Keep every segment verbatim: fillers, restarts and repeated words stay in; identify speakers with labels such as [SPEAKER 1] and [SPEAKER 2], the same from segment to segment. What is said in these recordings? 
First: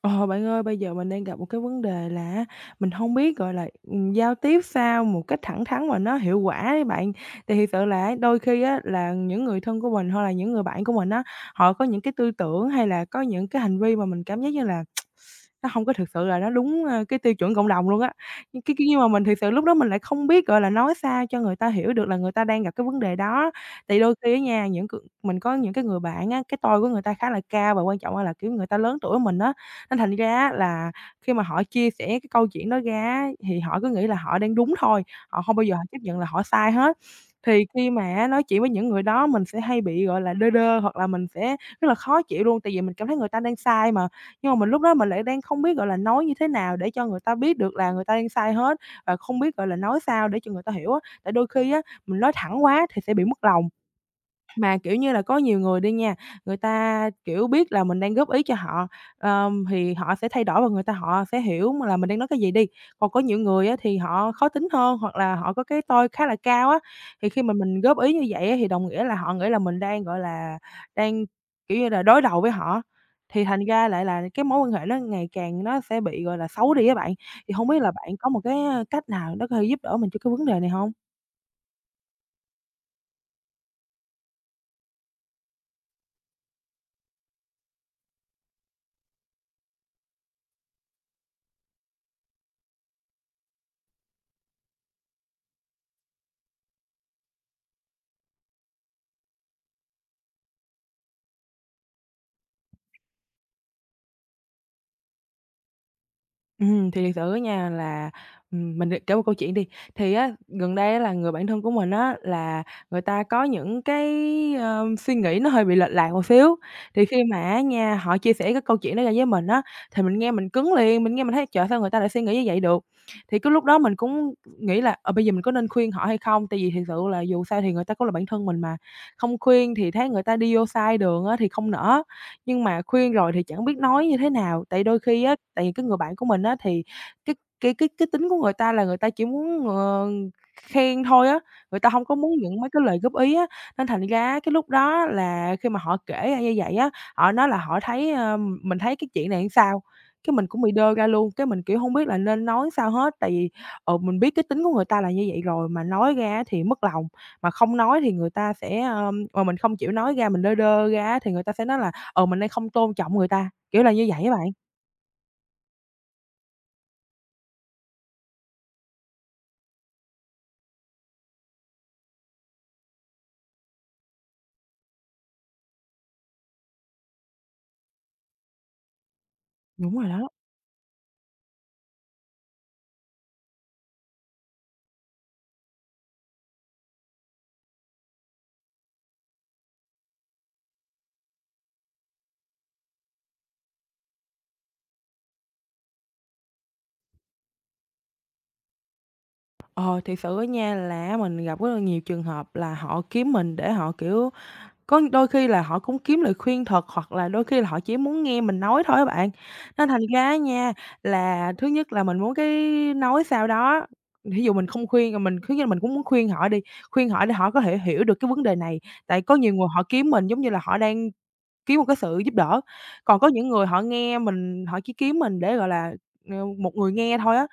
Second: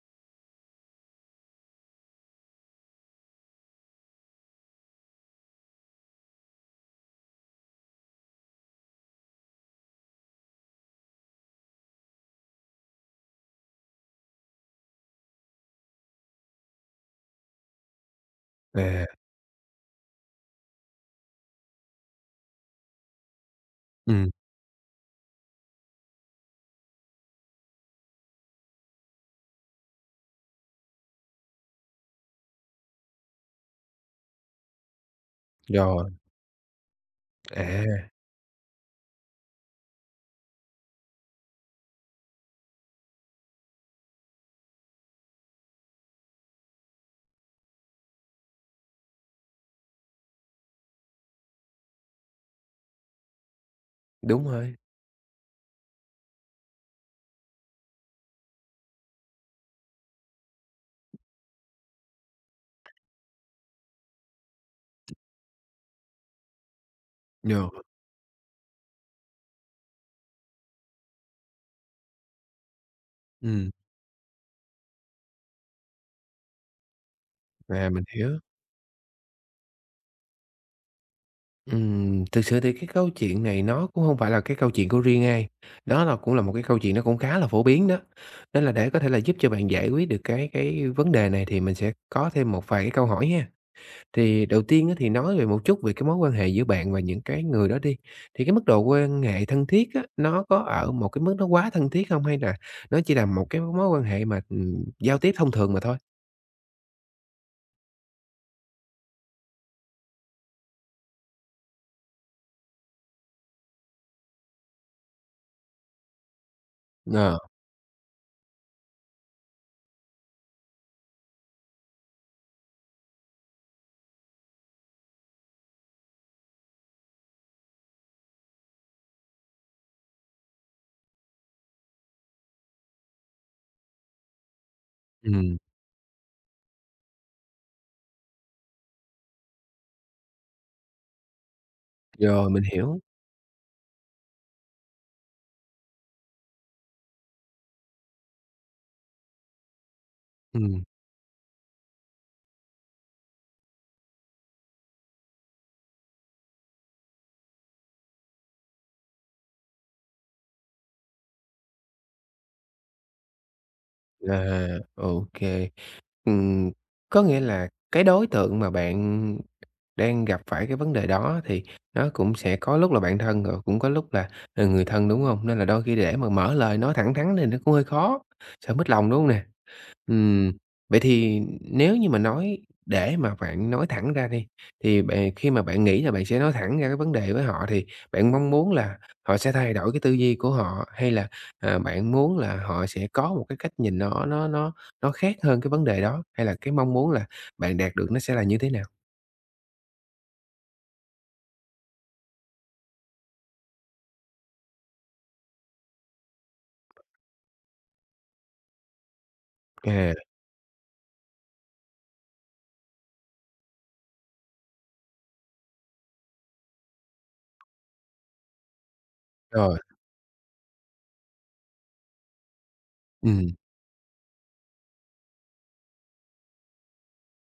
[SPEAKER 1] Ờ, bạn ơi, bây giờ mình đang gặp một cái vấn đề là á, mình không biết, gọi là, ừm, giao tiếp sao một cách thẳng thắn mà nó hiệu quả ấy bạn. Thì thiệt sự là đôi khi á, là những người thân của mình, hoặc là những người bạn của mình á, họ có những cái tư tưởng hay là có những cái hành vi mà mình cảm giác như là nó hông có thực sự là nó đúng, ơ, cái tiêu chuẩn cộng đồng luôn á. Nhưng cái cái nhưng
[SPEAKER 2] À,
[SPEAKER 1] mà mình thực sự lúc đó mình lại không biết, gọi là, nói sao cho người ta hiểu được là người ta đang gặp cái vấn đề đó. Thì đôi
[SPEAKER 2] ừm,
[SPEAKER 1] khi á nha, những c mình có những cái người bạn á, cái tôi của người ta khá là cao và quan trọng á là, kiểu, người ta lớn tuổi hơn mình á, nên thành ra á là khi mà họ chia sẻ cái câu chuyện đó ra á, thì họ cứ nghĩ là họ đang đúng thôi, họ hông bao giờ họ chấp
[SPEAKER 2] rồi,
[SPEAKER 1] nhận là họ sai hết. Thì khi mà
[SPEAKER 2] à,
[SPEAKER 1] á nói chuyện với những người đó mình sẽ hay bị, gọi là, đơ đơ hoặc là mình sẽ rất là khó chịu luôn, tại vì mình cảm thấy người ta đang sai mà. Nhưng mà mình lúc đó mình lại đang không biết, gọi là, nói như thế nào để cho người ta biết được là người ta đang sai hết và không biết, gọi là, nói sao để cho người ta hiểu á. Tại đôi khi á, mình nói thẳng quá thì sẽ bị mất lòng.
[SPEAKER 2] đúng rồi,
[SPEAKER 1] Mà, kiểu như là, có nhiều người đi nha, người ta, kiểu, biết là mình đang góp ý cho họ, ờm, thì họ sẽ thay đổi và người ta họ sẽ hiểu mà là mình đang nói cái gì đi. Còn có nhiều người á thì họ khó tính hơn hoặc là họ có cái tôi khá là cao á, thì khi mà
[SPEAKER 2] rồi,
[SPEAKER 1] mình góp ý như vậy á thì đồng nghĩa là họ nghĩ là mình đang, gọi là, đang, kiểu như là, đối đầu với họ, thì thành
[SPEAKER 2] ừm,
[SPEAKER 1] ra lại là cái mối quan hệ nó ngày càng nó sẽ bị, gọi là, xấu đi á bạn. Thì hông biết
[SPEAKER 2] à,
[SPEAKER 1] là
[SPEAKER 2] mình
[SPEAKER 1] bạn có
[SPEAKER 2] hiểu.
[SPEAKER 1] một cái, a, cách nào nó có thể giúp đỡ mình cho cái vấn đề này hông?
[SPEAKER 2] Ừm, thực sự thì cái câu chuyện này nó cũng hông phải là cái câu chuyện của riêng ai, đó là cũng là một cái câu chuyện nó cũng khá là phổ biến đó. Nên là để có thể là giúp cho bạn giải quyết được cái cái vấn đề này thì mình sẽ có thêm một vài cái câu hỏi ha. Thì đầu tiên á, thì nói về một chút về cái mối quan hệ giữa bạn và những cái người đó đi, thì cái mức độ quan hệ thân thiết á, nó có ở một cái mức nó quá thân thiết hông? Hay là nó chỉ là một cái mối quan hệ mà, ừm, giao tiếp thông thường mà thôi?
[SPEAKER 1] Ừm, thì thiệt sự á nha là, ừm, mình kể một câu chuyện đi. Thì á, gần đây á là người bạn thân của mình á, là người ta có những cái, ơ, suy nghĩ nó hơi bị lệch lạc một xíu. Thì khi mà
[SPEAKER 2] Ờ.
[SPEAKER 1] á nha, họ chia sẻ cái câu chuyện đó ra với mình á, thì mình nghe mình cứng liền, mình nghe mình thấy "Trời, sao người ta lại suy nghĩ như vậy được?" Thì cái lúc đó mình cũng nghĩ là, ờ, bây giờ mình có nên khuyên họ hay không? Tại vì thiệt sự là dù sao thì người ta cũng là bạn thân mình mà, không khuyên thì thấy người ta đi vô sai đường á thì không nỡ. Nhưng mà khuyên rồi thì chẳng biết nói như thế nào, tại đôi khi á,
[SPEAKER 2] Ừm,
[SPEAKER 1] tại vì cái người bạn của mình á, thì cái cái cái cái tính của người ta là người ta chỉ muốn, ờ, khen thôi á, người ta hông có muốn
[SPEAKER 2] rồi,
[SPEAKER 1] những
[SPEAKER 2] mình
[SPEAKER 1] mấy cái lời
[SPEAKER 2] hiểu.
[SPEAKER 1] góp ý á. Nên thành ra á, cái lúc đó là khi mà họ kể ra như vậy á, họ nói là họ thấy, ơ, mình thấy cái chuyện này làm sao, cái mình cũng bị
[SPEAKER 2] Ừm,
[SPEAKER 1] đơ ra luôn, cái mình, kiểu, hông biết là nên nói sao hết. Tại vì, ừ, mình biết cái tính của người ta là như vậy rồi, mà nói ra á thì mất lòng, mà không nói thì người ta sẽ, ơ mà mình không chịu nói ra, mình đơ đơ ra á thì người ta sẽ nói là "Ờ, mình đang không tôn trọng người ta", kiểu là như vậy á bạn.
[SPEAKER 2] à, ô, ừm, có nghĩa là cái đối tượng mà bạn đang gặp phải cái vấn đề đó thì nó cũng sẽ có lúc là bạn thân, rồi cũng có lúc là, ờ, người thân, đúng không? Nên là đôi khi để mà mở lời nói thẳng thắn thì nó cũng hơi khó, sợ mất lòng, đúng không nè?
[SPEAKER 1] Đúng rồi đó.
[SPEAKER 2] Ừm, vậy thì nếu như mà nói để mà bạn nói thẳng ra đi, thì bạn khi mà bạn nghĩ là bạn sẽ nói thẳng ra cái vấn đề với họ thì bạn mong muốn là họ sẽ thay đổi cái tư duy của họ, hay là, à, bạn muốn là họ sẽ có một cái cách nhìn nó nó nó nó khác hơn cái vấn đề đó? Hay là cái mong muốn là bạn đạt được nó sẽ là như thế nào?
[SPEAKER 1] Ờ, thiệt sự á nha là mình gặp rất là nhiều trường hợp là họ kiếm mình để họ, kiểu có đôi khi là họ cũng kiếm lời khuyên thật, hoặc là đôi khi là họ chỉ muốn nghe mình nói thôi á bạn. Nên thành
[SPEAKER 2] À,
[SPEAKER 1] ra nha là thứ nhất là mình muốn cái nói sao đó, ví dụ mình không khuyên, rồi mình thứ nhất là mình cũng muốn khuyên họ đi, khuyên họ để họ có thể hiểu được cái vấn đề này. Tại có nhiều người
[SPEAKER 2] rồi,
[SPEAKER 1] họ kiếm mình giống như là họ đang kiếm một cái sự giúp đỡ. Còn có
[SPEAKER 2] ừm,
[SPEAKER 1] những người họ nghe mình họ chỉ kiếm mình để, gọi là, ờ, một người nghe thôi á.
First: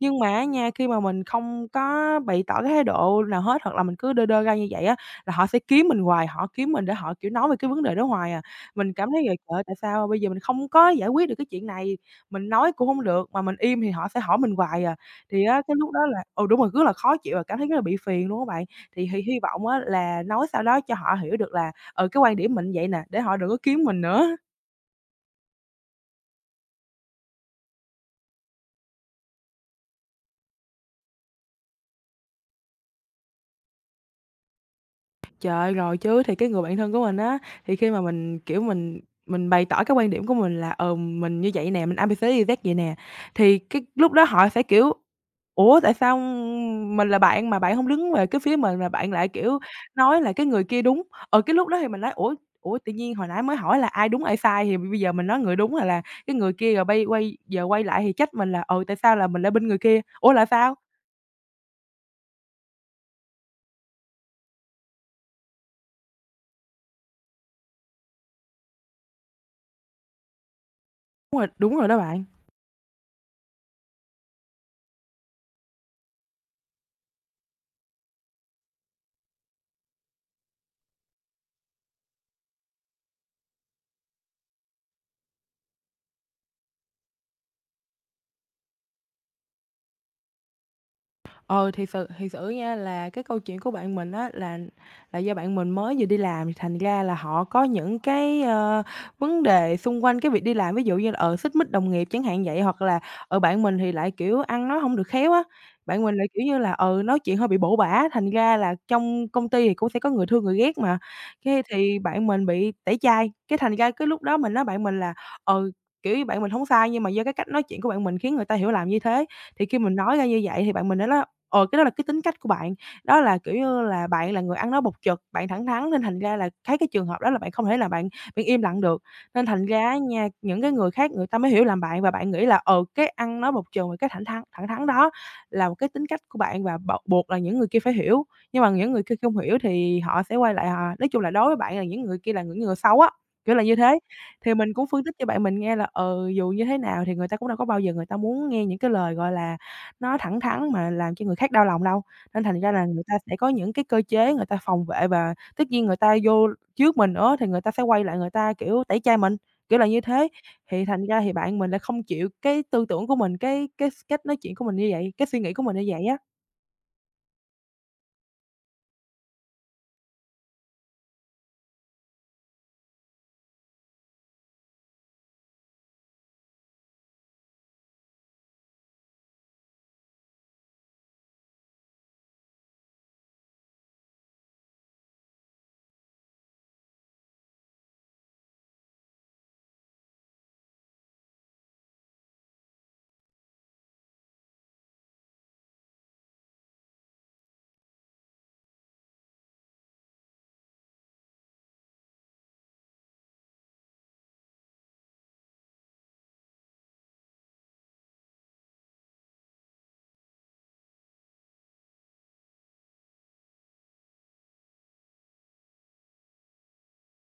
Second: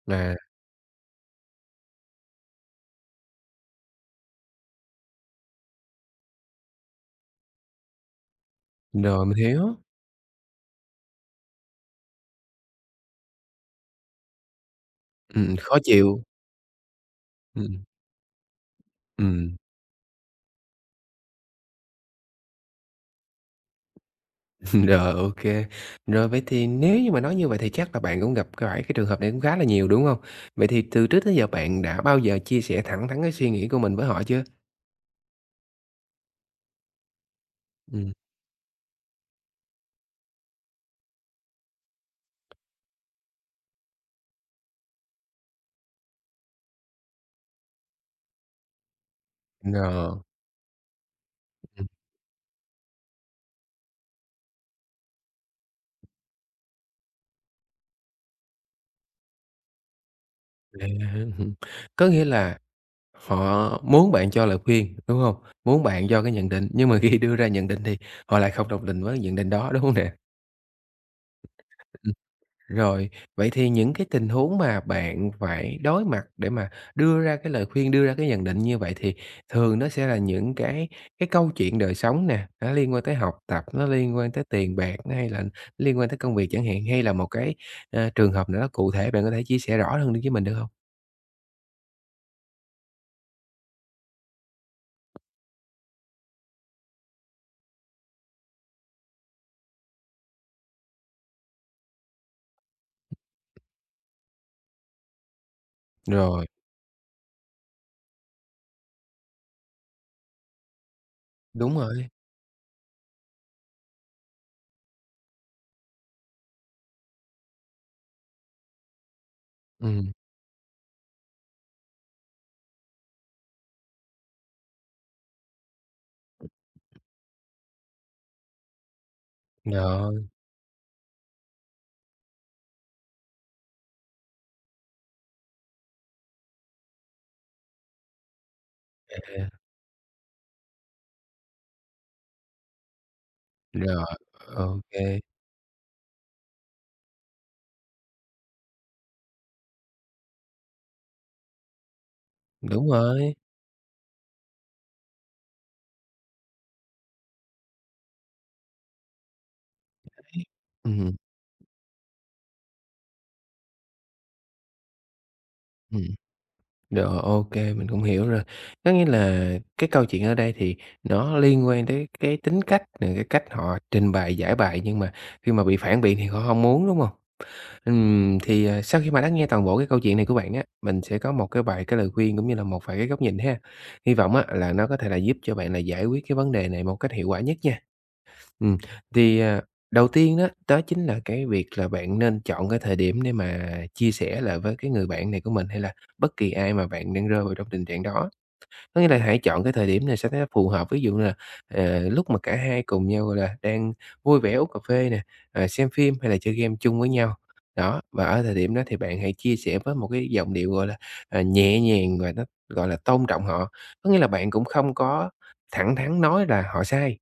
[SPEAKER 1] Nhưng mà
[SPEAKER 2] à,
[SPEAKER 1] á nha, khi mà mình không có bày tỏ cái thái độ nào hết, hoặc là mình cứ đơ đơ ra như vậy á, là họ sẽ kiếm mình hoài, họ kiếm mình để họ, kiểu, nói về cái vấn đề đó hoài à. Mình cảm thấy
[SPEAKER 2] rồi,
[SPEAKER 1] là
[SPEAKER 2] mình
[SPEAKER 1] trời ơi,
[SPEAKER 2] hiểu,
[SPEAKER 1] tại sao bây giờ mình không có giải quyết được cái chuyện này, mình nói cũng hông được, mà mình im thì họ sẽ hỏi mình hoài à. Thì
[SPEAKER 2] ừm,
[SPEAKER 1] á, cái
[SPEAKER 2] khó
[SPEAKER 1] lúc đó
[SPEAKER 2] chịu,
[SPEAKER 1] là ừ, đúng rồi, rất là khó chịu và cảm thấy rất là
[SPEAKER 2] ừm,
[SPEAKER 1] bị phiền luôn á bạn. Thì hy hy
[SPEAKER 2] ừm.
[SPEAKER 1] vọng á là nói sao đó cho họ hiểu được là ừ, cái quan điểm mình vậy nè, để họ đừng có kiếm mình nữa.
[SPEAKER 2] Rồi, OK. Rồi vậy thì nếu như mà nói như vậy thì chắc là bạn cũng gặp cái phải cái trường hợp này cũng khá là nhiều, đúng không? Vậy thì từ trước tới giờ bạn đã bao giờ chia sẻ thẳng thắn cái suy nghĩ của mình với họ chưa?
[SPEAKER 1] Trời ơi, rồi chứ, thì cái người bạn thân của mình á, thì khi mà
[SPEAKER 2] Ừm.
[SPEAKER 1] mình, kiểu, mình mình bày tỏ cái quan điểm của mình là, ừ, mình như vậy nè, mình a bê xê đê dét vậy nè, thì cái lúc đó họ sẽ, kiểu, "Ủa, tại sao mình là bạn mà bạn không đứng về cái phía mình mà bạn lại, kiểu,
[SPEAKER 2] Rồi,
[SPEAKER 1] nói là cái người kia đúng?" Ở cái lúc đó
[SPEAKER 2] ừm,
[SPEAKER 1] thì mình nói: "Ủa ủa, tự nhiên hồi nãy mới hỏi là ai đúng ai sai thì bây giờ mình nói người đúng là là cái người kia rồi bay quay giờ quay lại thì trách mình là, ừ, tại sao là mình lại bên người kia? Ủa là sao?"
[SPEAKER 2] có nghĩa là họ muốn bạn cho lời khuyên, đúng không? Muốn bạn cho cái nhận định, nhưng mà khi đưa ra nhận định thì họ lại không đồng tình với nhận định đó, đúng không nè?
[SPEAKER 1] Đúng rồi, đúng rồi đó bạn.
[SPEAKER 2] Rồi, vậy thì những cái tình huống mà bạn phải đối mặt để mà đưa ra cái lời khuyên, đưa ra cái nhận định như vậy thì thường nó sẽ là những cái cái câu chuyện đời sống nè, nó liên quan tới học tập, nó liên quan tới tiền bạc, nó hay là liên quan tới công việc chẳng hạn, hay là một cái, ờ, trường hợp nào đó cụ thể bạn có thể chia sẻ rõ hơn với mình được không?
[SPEAKER 1] Ờ, thì sự thì sự nha là cái câu chuyện của bạn mình á là là do bạn mình mới vừa đi làm thì thành ra là họ có những cái, ơ, vấn đề xung quanh cái việc đi làm, ví dụ như là, ờ, xích mích đồng nghiệp chẳng hạn vậy, hoặc là, ở bạn mình thì lại, kiểu, ăn nói không được khéo á, bạn mình lại, kiểu
[SPEAKER 2] Rồi,
[SPEAKER 1] như là, ừ, nói chuyện hơi bị bổ bả, thành ra là trong công ty thì cũng sẽ có người thương người ghét mà, cái
[SPEAKER 2] đúng
[SPEAKER 1] thì
[SPEAKER 2] rồi,
[SPEAKER 1] bạn mình bị tẩy chay, cái thành ra cái lúc đó mình nói bạn mình là, ừ, kiểu như, bạn mình không sai nhưng mà do cái cách nói chuyện của bạn mình khiến người ta hiểu lầm như thế. Thì khi mình
[SPEAKER 2] ừm,
[SPEAKER 1] nói ra như vậy thì bạn mình đã nói ờ, cái đó là cái tính cách của bạn, đó là, kiểu như là, bạn là người ăn nói bộc trực, bạn thẳng thắn nên thành ra là thấy cái trường hợp đó là bạn không thể là bạn bạn im lặng được. Nên thành ra á
[SPEAKER 2] rồi,
[SPEAKER 1] nha, những cái người khác người ta mới hiểu làm bạn và bạn nghĩ là, ừ, cái ăn nói bộc trực và cái thẳng thắn thẳng thắn đó là một cái tính cách của bạn và bộc buộc là những người kia phải hiểu. Nhưng mà những người kia không hiểu thì họ sẽ quay lại họ nói chung là đối với bạn là những người kia là những người xấu á, kiểu là như thế.
[SPEAKER 2] rồi,
[SPEAKER 1] Thì mình
[SPEAKER 2] ô,
[SPEAKER 1] cũng phân tích cho bạn mình nghe là, ừ, dù như thế nào thì người ta cũng đâu có bao giờ người ta muốn nghe những cái lời, gọi là, nó thẳng thắn mà làm cho người khác đau lòng đâu. Nên thành ra là
[SPEAKER 2] đúng
[SPEAKER 1] người ta
[SPEAKER 2] rồi,
[SPEAKER 1] sẽ có những cái cơ chế người ta phòng vệ và tất nhiên người ta vô trước mình nữa thì người ta sẽ quay lại người ta, kiểu, tẩy chay mình, kiểu là như thế. Thì thành
[SPEAKER 2] ừm,
[SPEAKER 1] ra thì bạn mình lại không chịu cái tư tưởng của mình, cái cái s cách nói chuyện của mình như vậy, cái suy nghĩ của mình như
[SPEAKER 2] ừm.
[SPEAKER 1] vậy á.
[SPEAKER 2] Rồi, OK, mình cũng hiểu rồi. Có nghĩa là cái câu chuyện ở đây thì nó liên quan tới cái tính cách nè, cái cách họ trình bày, giải bày, nhưng mà khi mà bị phản biện thì họ không muốn, đúng không? Ừm, thì, à, sau khi mà đã nghe toàn bộ cái câu chuyện này của bạn á, mình sẽ có một cái vài cái lời khuyên cũng như là một vài cái góc nhìn ha. Hy vọng á là nó có thể là giúp cho bạn là giải quyết cái vấn đề này một cách hiệu quả nhất nha. Ừm, thì, à, đầu tiên đó, đó chính là cái việc là bạn nên chọn cái thời điểm để mà chia sẻ lại với cái người bạn này của mình, hay là bất kỳ ai mà bạn đang rơi vào trong tình trạng đó. Có nghĩa là hãy chọn cái thời điểm này sẽ cho phù hợp, ví dụ là, ờ, lúc mà cả hai cùng nhau, gọi là, đang vui vẻ uống cà phê nè, ờ, xem phim hay là chơi game chung với nhau. Đó, và ở thời điểm đó thì bạn hãy chia sẻ với một cái giọng điệu, gọi là, à, nhẹ nhàng và nó, gọi là, tôn trọng họ. Có nghĩa là bạn cũng không có thẳng thắn nói là họ sai.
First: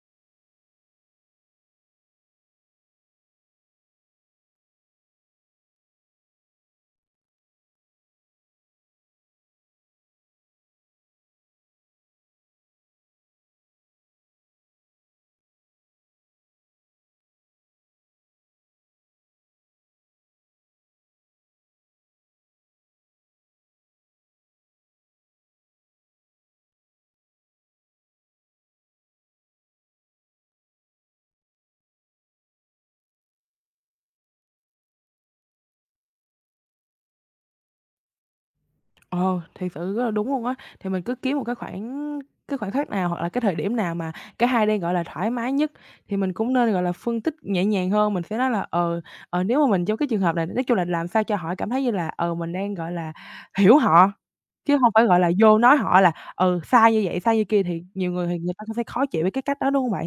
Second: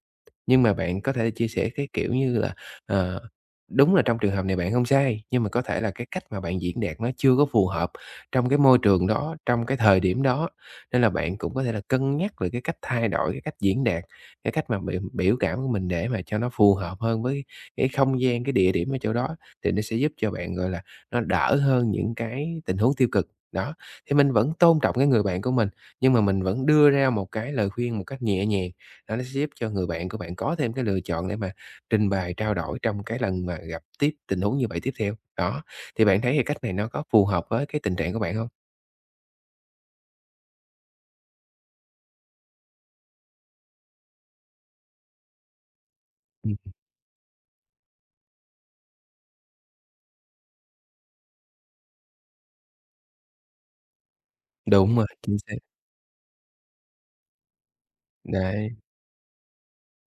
[SPEAKER 2] Nhưng mà bạn có thể chia sẻ cái, kiểu như là, ờ, đúng là trong trường hợp này bạn không sai, nhưng mà có thể là cái cách mà bạn diễn đạt nó chưa có phù hợp trong cái môi trường đó, trong cái thời điểm đó, nên là bạn cũng có thể là cân nhắc về cái cách thay đổi cái cách diễn đạt, cái cách mà biểu biểu cảm của mình để mà cho nó phù hợp hơn với cái không gian, cái địa điểm ở chỗ đó, thì nó sẽ giúp cho bạn, gọi là, nó đỡ hơn những cái tình huống tiêu cực. Đó, thì mình vẫn tôn trọng cái người bạn của mình, nhưng mà mình vẫn đưa ra một cái lời khuyên một cách nhẹ nhàng. Nó nó sẽ giúp cho người bạn của bạn có thêm cái lựa chọn để mà trình bày, trao đổi trong cái lần mà gặp tiếp tình huống như vậy tiếp theo. Đó, thì bạn thấy cái cách này nó có phù hợp với cái tình trạng của bạn không?
[SPEAKER 1] Ờ, thiệt sự rất là đúng luôn á. Thì mình cứ kiếm một cái khoảng cái khoảnh khắc nào hoặc là cái thời điểm nào mà cả hai đang, gọi là, thoải mái nhất thì mình cũng
[SPEAKER 2] Ừm,
[SPEAKER 1] nên, gọi là, phân tích nhẹ nhàng hơn. Mình sẽ nói là, ờ, ờ, nếu mà mình trong cái trường hợp này nói chung là làm sao cho họ cảm thấy như là, ờ, mình đang, gọi là, hiểu họ, chứ hông
[SPEAKER 2] đúng
[SPEAKER 1] phải,
[SPEAKER 2] rồi,
[SPEAKER 1] gọi là,
[SPEAKER 2] chính xác.
[SPEAKER 1] vô nói họ là, ừ, sai như vậy, sai như kia thì nhiều người thì người ta
[SPEAKER 2] Đấy.
[SPEAKER 1] cũng sẽ khó chịu với cái cách đó, đúng hông bạn?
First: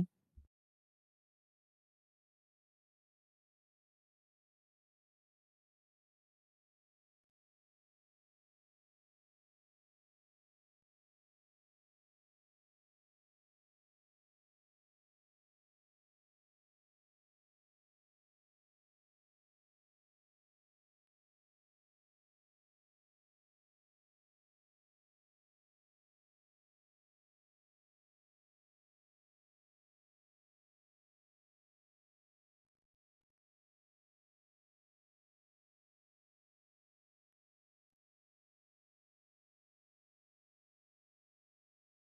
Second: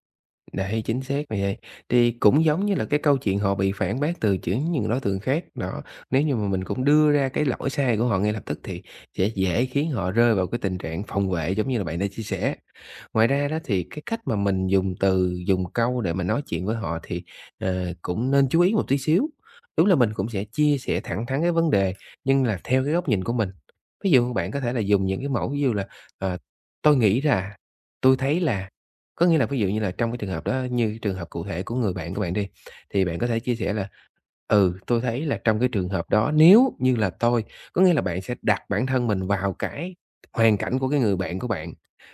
[SPEAKER 2] Đấy, chính xác là vậy. Thì cũng giống như là cái câu chuyện họ bị phản bác từ chính những đối tượng khác, đó, nếu như mà mình cũng đưa ra cái lỗi sai của họ ngay lập tức thì sẽ dễ khiến họ rơi vào cái tình trạng phòng vệ giống như là bạn đã chia sẻ. Ngoài ra đó thì cái cách mà mình dùng từ, dùng câu để mà nói chuyện với họ thì, ờ, cũng nên chú ý một tí xíu. Đúng là mình cũng sẽ chia sẻ thẳng thắn cái vấn đề, nhưng là theo cái góc nhìn của mình. Ví dụ bạn có thể là dùng những cái mẫu ví dụ là, ờ, "Tôi nghĩ là", "Tôi thấy là". Có nghĩa là ví dụ như là trong cái trường hợp đó, như trường hợp cụ thể của người bạn của bạn đi, thì bạn có thể chia sẻ là "Ừ, tôi thấy là trong cái trường hợp đó nếu như là tôi", có nghĩa là bạn sẽ đặt bản thân mình vào cái hoàn cảnh của cái người bạn của bạn.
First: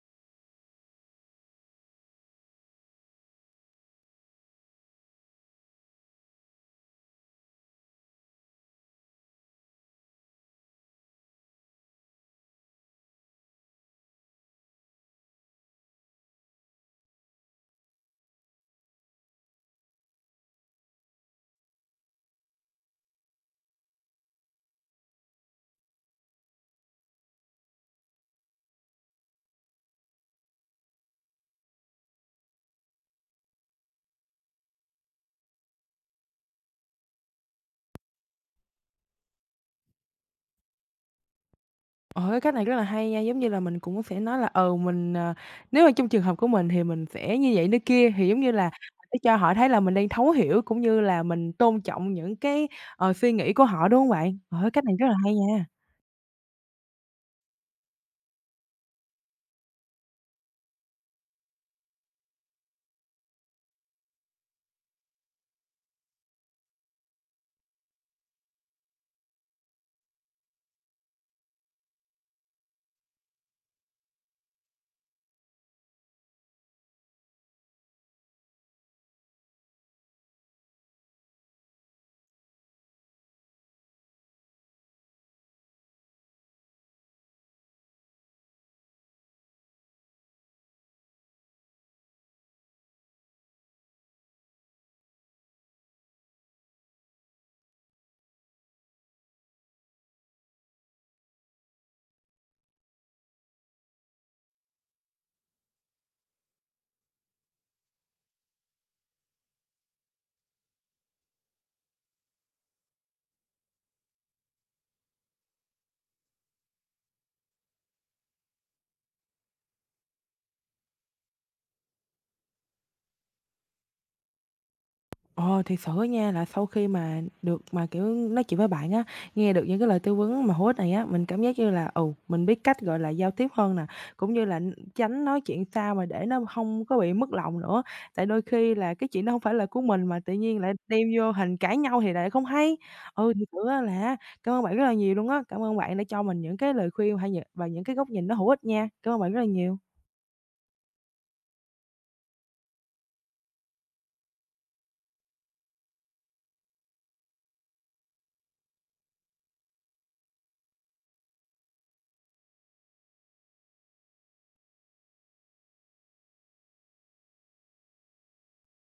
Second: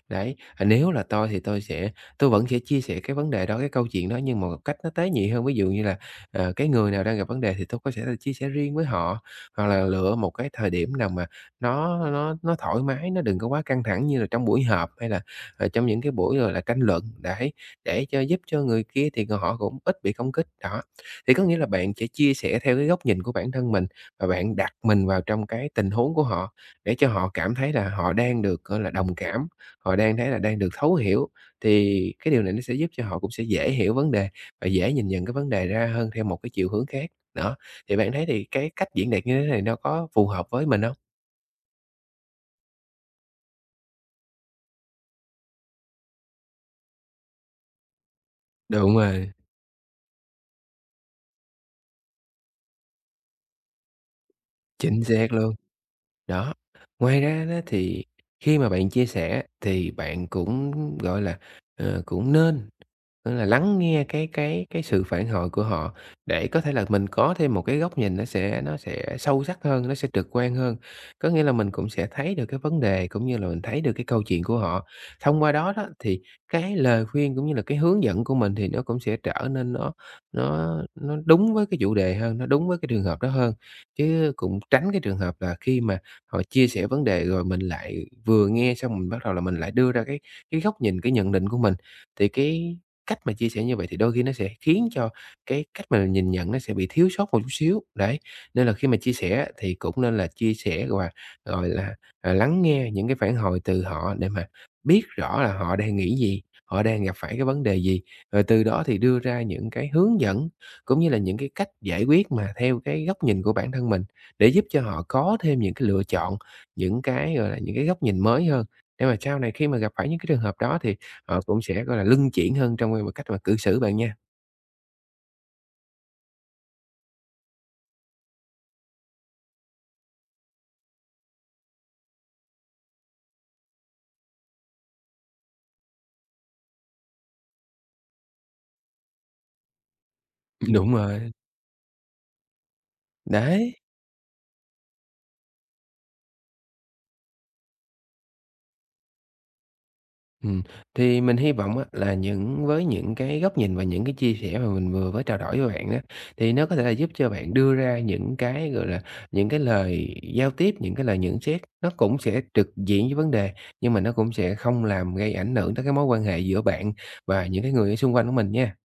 [SPEAKER 2] Đấy, à, "Nếu là tôi thì tôi sẽ tôi vẫn sẽ chia sẻ cái vấn đề đó, cái câu chuyện đó nhưng mà một cách nó tế nhị hơn." Ví dụ như là, ờ, cái người nào đang gặp vấn đề thì tôi có sẽ chia sẻ riêng với họ, hoặc là lựa một cái thời điểm nào mà nó nó nó thoải mái, nó đừng có quá căng thẳng như là trong buổi họp hay là rồi trong những cái buổi, rồi là, tranh luận, đấy, để cho giúp cho người kia thì họ cũng ít bị công kích, đó. Thì có nghĩa là bạn sẽ chia sẻ theo cái góc nhìn của bản thân mình và bạn đặt mình vào trong cái tình huống của họ để cho họ cảm thấy là họ đang được, gọi là, đồng cảm, họ đang thấy là đang được thấu hiểu. Thì cái điều này nó sẽ giúp cho họ cũng sẽ dễ hiểu vấn đề và dễ nhìn nhận cái vấn đề ra hơn theo một cái chiều hướng khác. Đó, thì bạn thấy thì cái cách diễn đạt như thế này nó có phù hợp với mình không?
[SPEAKER 1] Ôi, cách này rất là hay nha, giống như là mình cũng sẽ nói là, ừ, mình, ờ, nếu mà trong trường hợp của mình thì mình sẽ như vậy, như kia, thì giống như là
[SPEAKER 2] Đúng
[SPEAKER 1] để
[SPEAKER 2] rồi,
[SPEAKER 1] cho họ thấy là mình đang thấu hiểu cũng như là mình tôn trọng những cái, ờ, suy nghĩ của họ, đúng không bạn? Trời cách này
[SPEAKER 2] chính
[SPEAKER 1] rất là
[SPEAKER 2] xác
[SPEAKER 1] hay
[SPEAKER 2] luôn.
[SPEAKER 1] nha.
[SPEAKER 2] Đó, ngoài ra đó thì khi mà bạn chia sẻ thì bạn cũng, gọi là, ờ, cũng nên, tức là lắng nghe cái cái cái sự phản hồi của họ để có thể là mình có thêm một cái góc nhìn nó sẽ nó sẽ sâu sắc hơn, nó sẽ trực quan hơn. Có nghĩa là mình cũng sẽ thấy được cái vấn đề cũng như là mình thấy được cái câu chuyện của họ. Thông qua đó đó thì cái lời khuyên cũng như là cái hướng dẫn của mình thì nó cũng sẽ trở nên nó nó nó đúng với cái chủ đề hơn, nó đúng với cái trường hợp đó hơn. Chứ cũng tránh cái trường hợp là khi mà họ chia sẻ vấn đề rồi mình lại vừa nghe xong mình bắt đầu là mình lại đưa ra cái cái góc nhìn, cái nhận định của mình thì cái cách mà chia sẻ như vậy thì đôi khi nó sẽ khiến cho cái cách mà nhìn nhận nó sẽ bị thiếu sót một chút xíu, đấy. Nên là khi mà chia sẻ thì cũng nên là chia sẻ và, gọi là, à, lắng nghe những cái phản hồi từ họ để mà biết rõ là họ đang nghĩ gì, họ đang gặp phải cái vấn đề gì, rồi từ đó thì đưa ra những cái hướng dẫn, cũng như là những cái cách giải quyết mà theo cái góc nhìn của bản thân mình, để giúp cho họ có thêm những cái lựa chọn, những cái, gọi là, những cái góc nhìn mới hơn. Để mà sau này khi mà gặp phải những cái trường hợp đó thì họ cũng sẽ, gọi là, luân chuyển hơn trong cái cách mà cư xử bạn nha.
[SPEAKER 1] Ồ, thiệt sự á nha là sau khi mà được mà, kiểu, nói chuyện với bạn á, nghe được những cái lời tư vấn mà hữu ích này á, mình cảm giác như là, ừ, mình biết cách, gọi là, giao tiếp hơn nè, cũng như là n- tránh nói chuyện sao mà để nó không có bị mất lòng nữa. Tại đôi khi là cái chuyện đó không phải là của mình mà tự nhiên lại
[SPEAKER 2] Đúng
[SPEAKER 1] đem
[SPEAKER 2] rồi.
[SPEAKER 1] vô hình cãi nhau thì lại không hay. Ừ, thiệt sự
[SPEAKER 2] Đấy,
[SPEAKER 1] á là cảm ơn bạn rất là nhiều luôn á, cảm ơn bạn đã cho mình những cái lời khuyên hay nh và những cái góc nhìn nó hữu ích nha. Cảm ơn bạn rất là nhiều.
[SPEAKER 2] ừm, thì mình hy vọng á là những với những cái góc nhìn và những cái chia sẻ mà mình vừa mới trao đổi với bạn đó thì nó có thể là giúp cho bạn đưa ra những cái, gọi là, những cái lời giao tiếp, những cái lời nhận xét nó cũng sẽ trực diện với vấn đề, nhưng mà nó cũng sẽ không làm gây ảnh hưởng tới cái mối quan hệ giữa bạn và những cái người ở xung quanh của mình nha.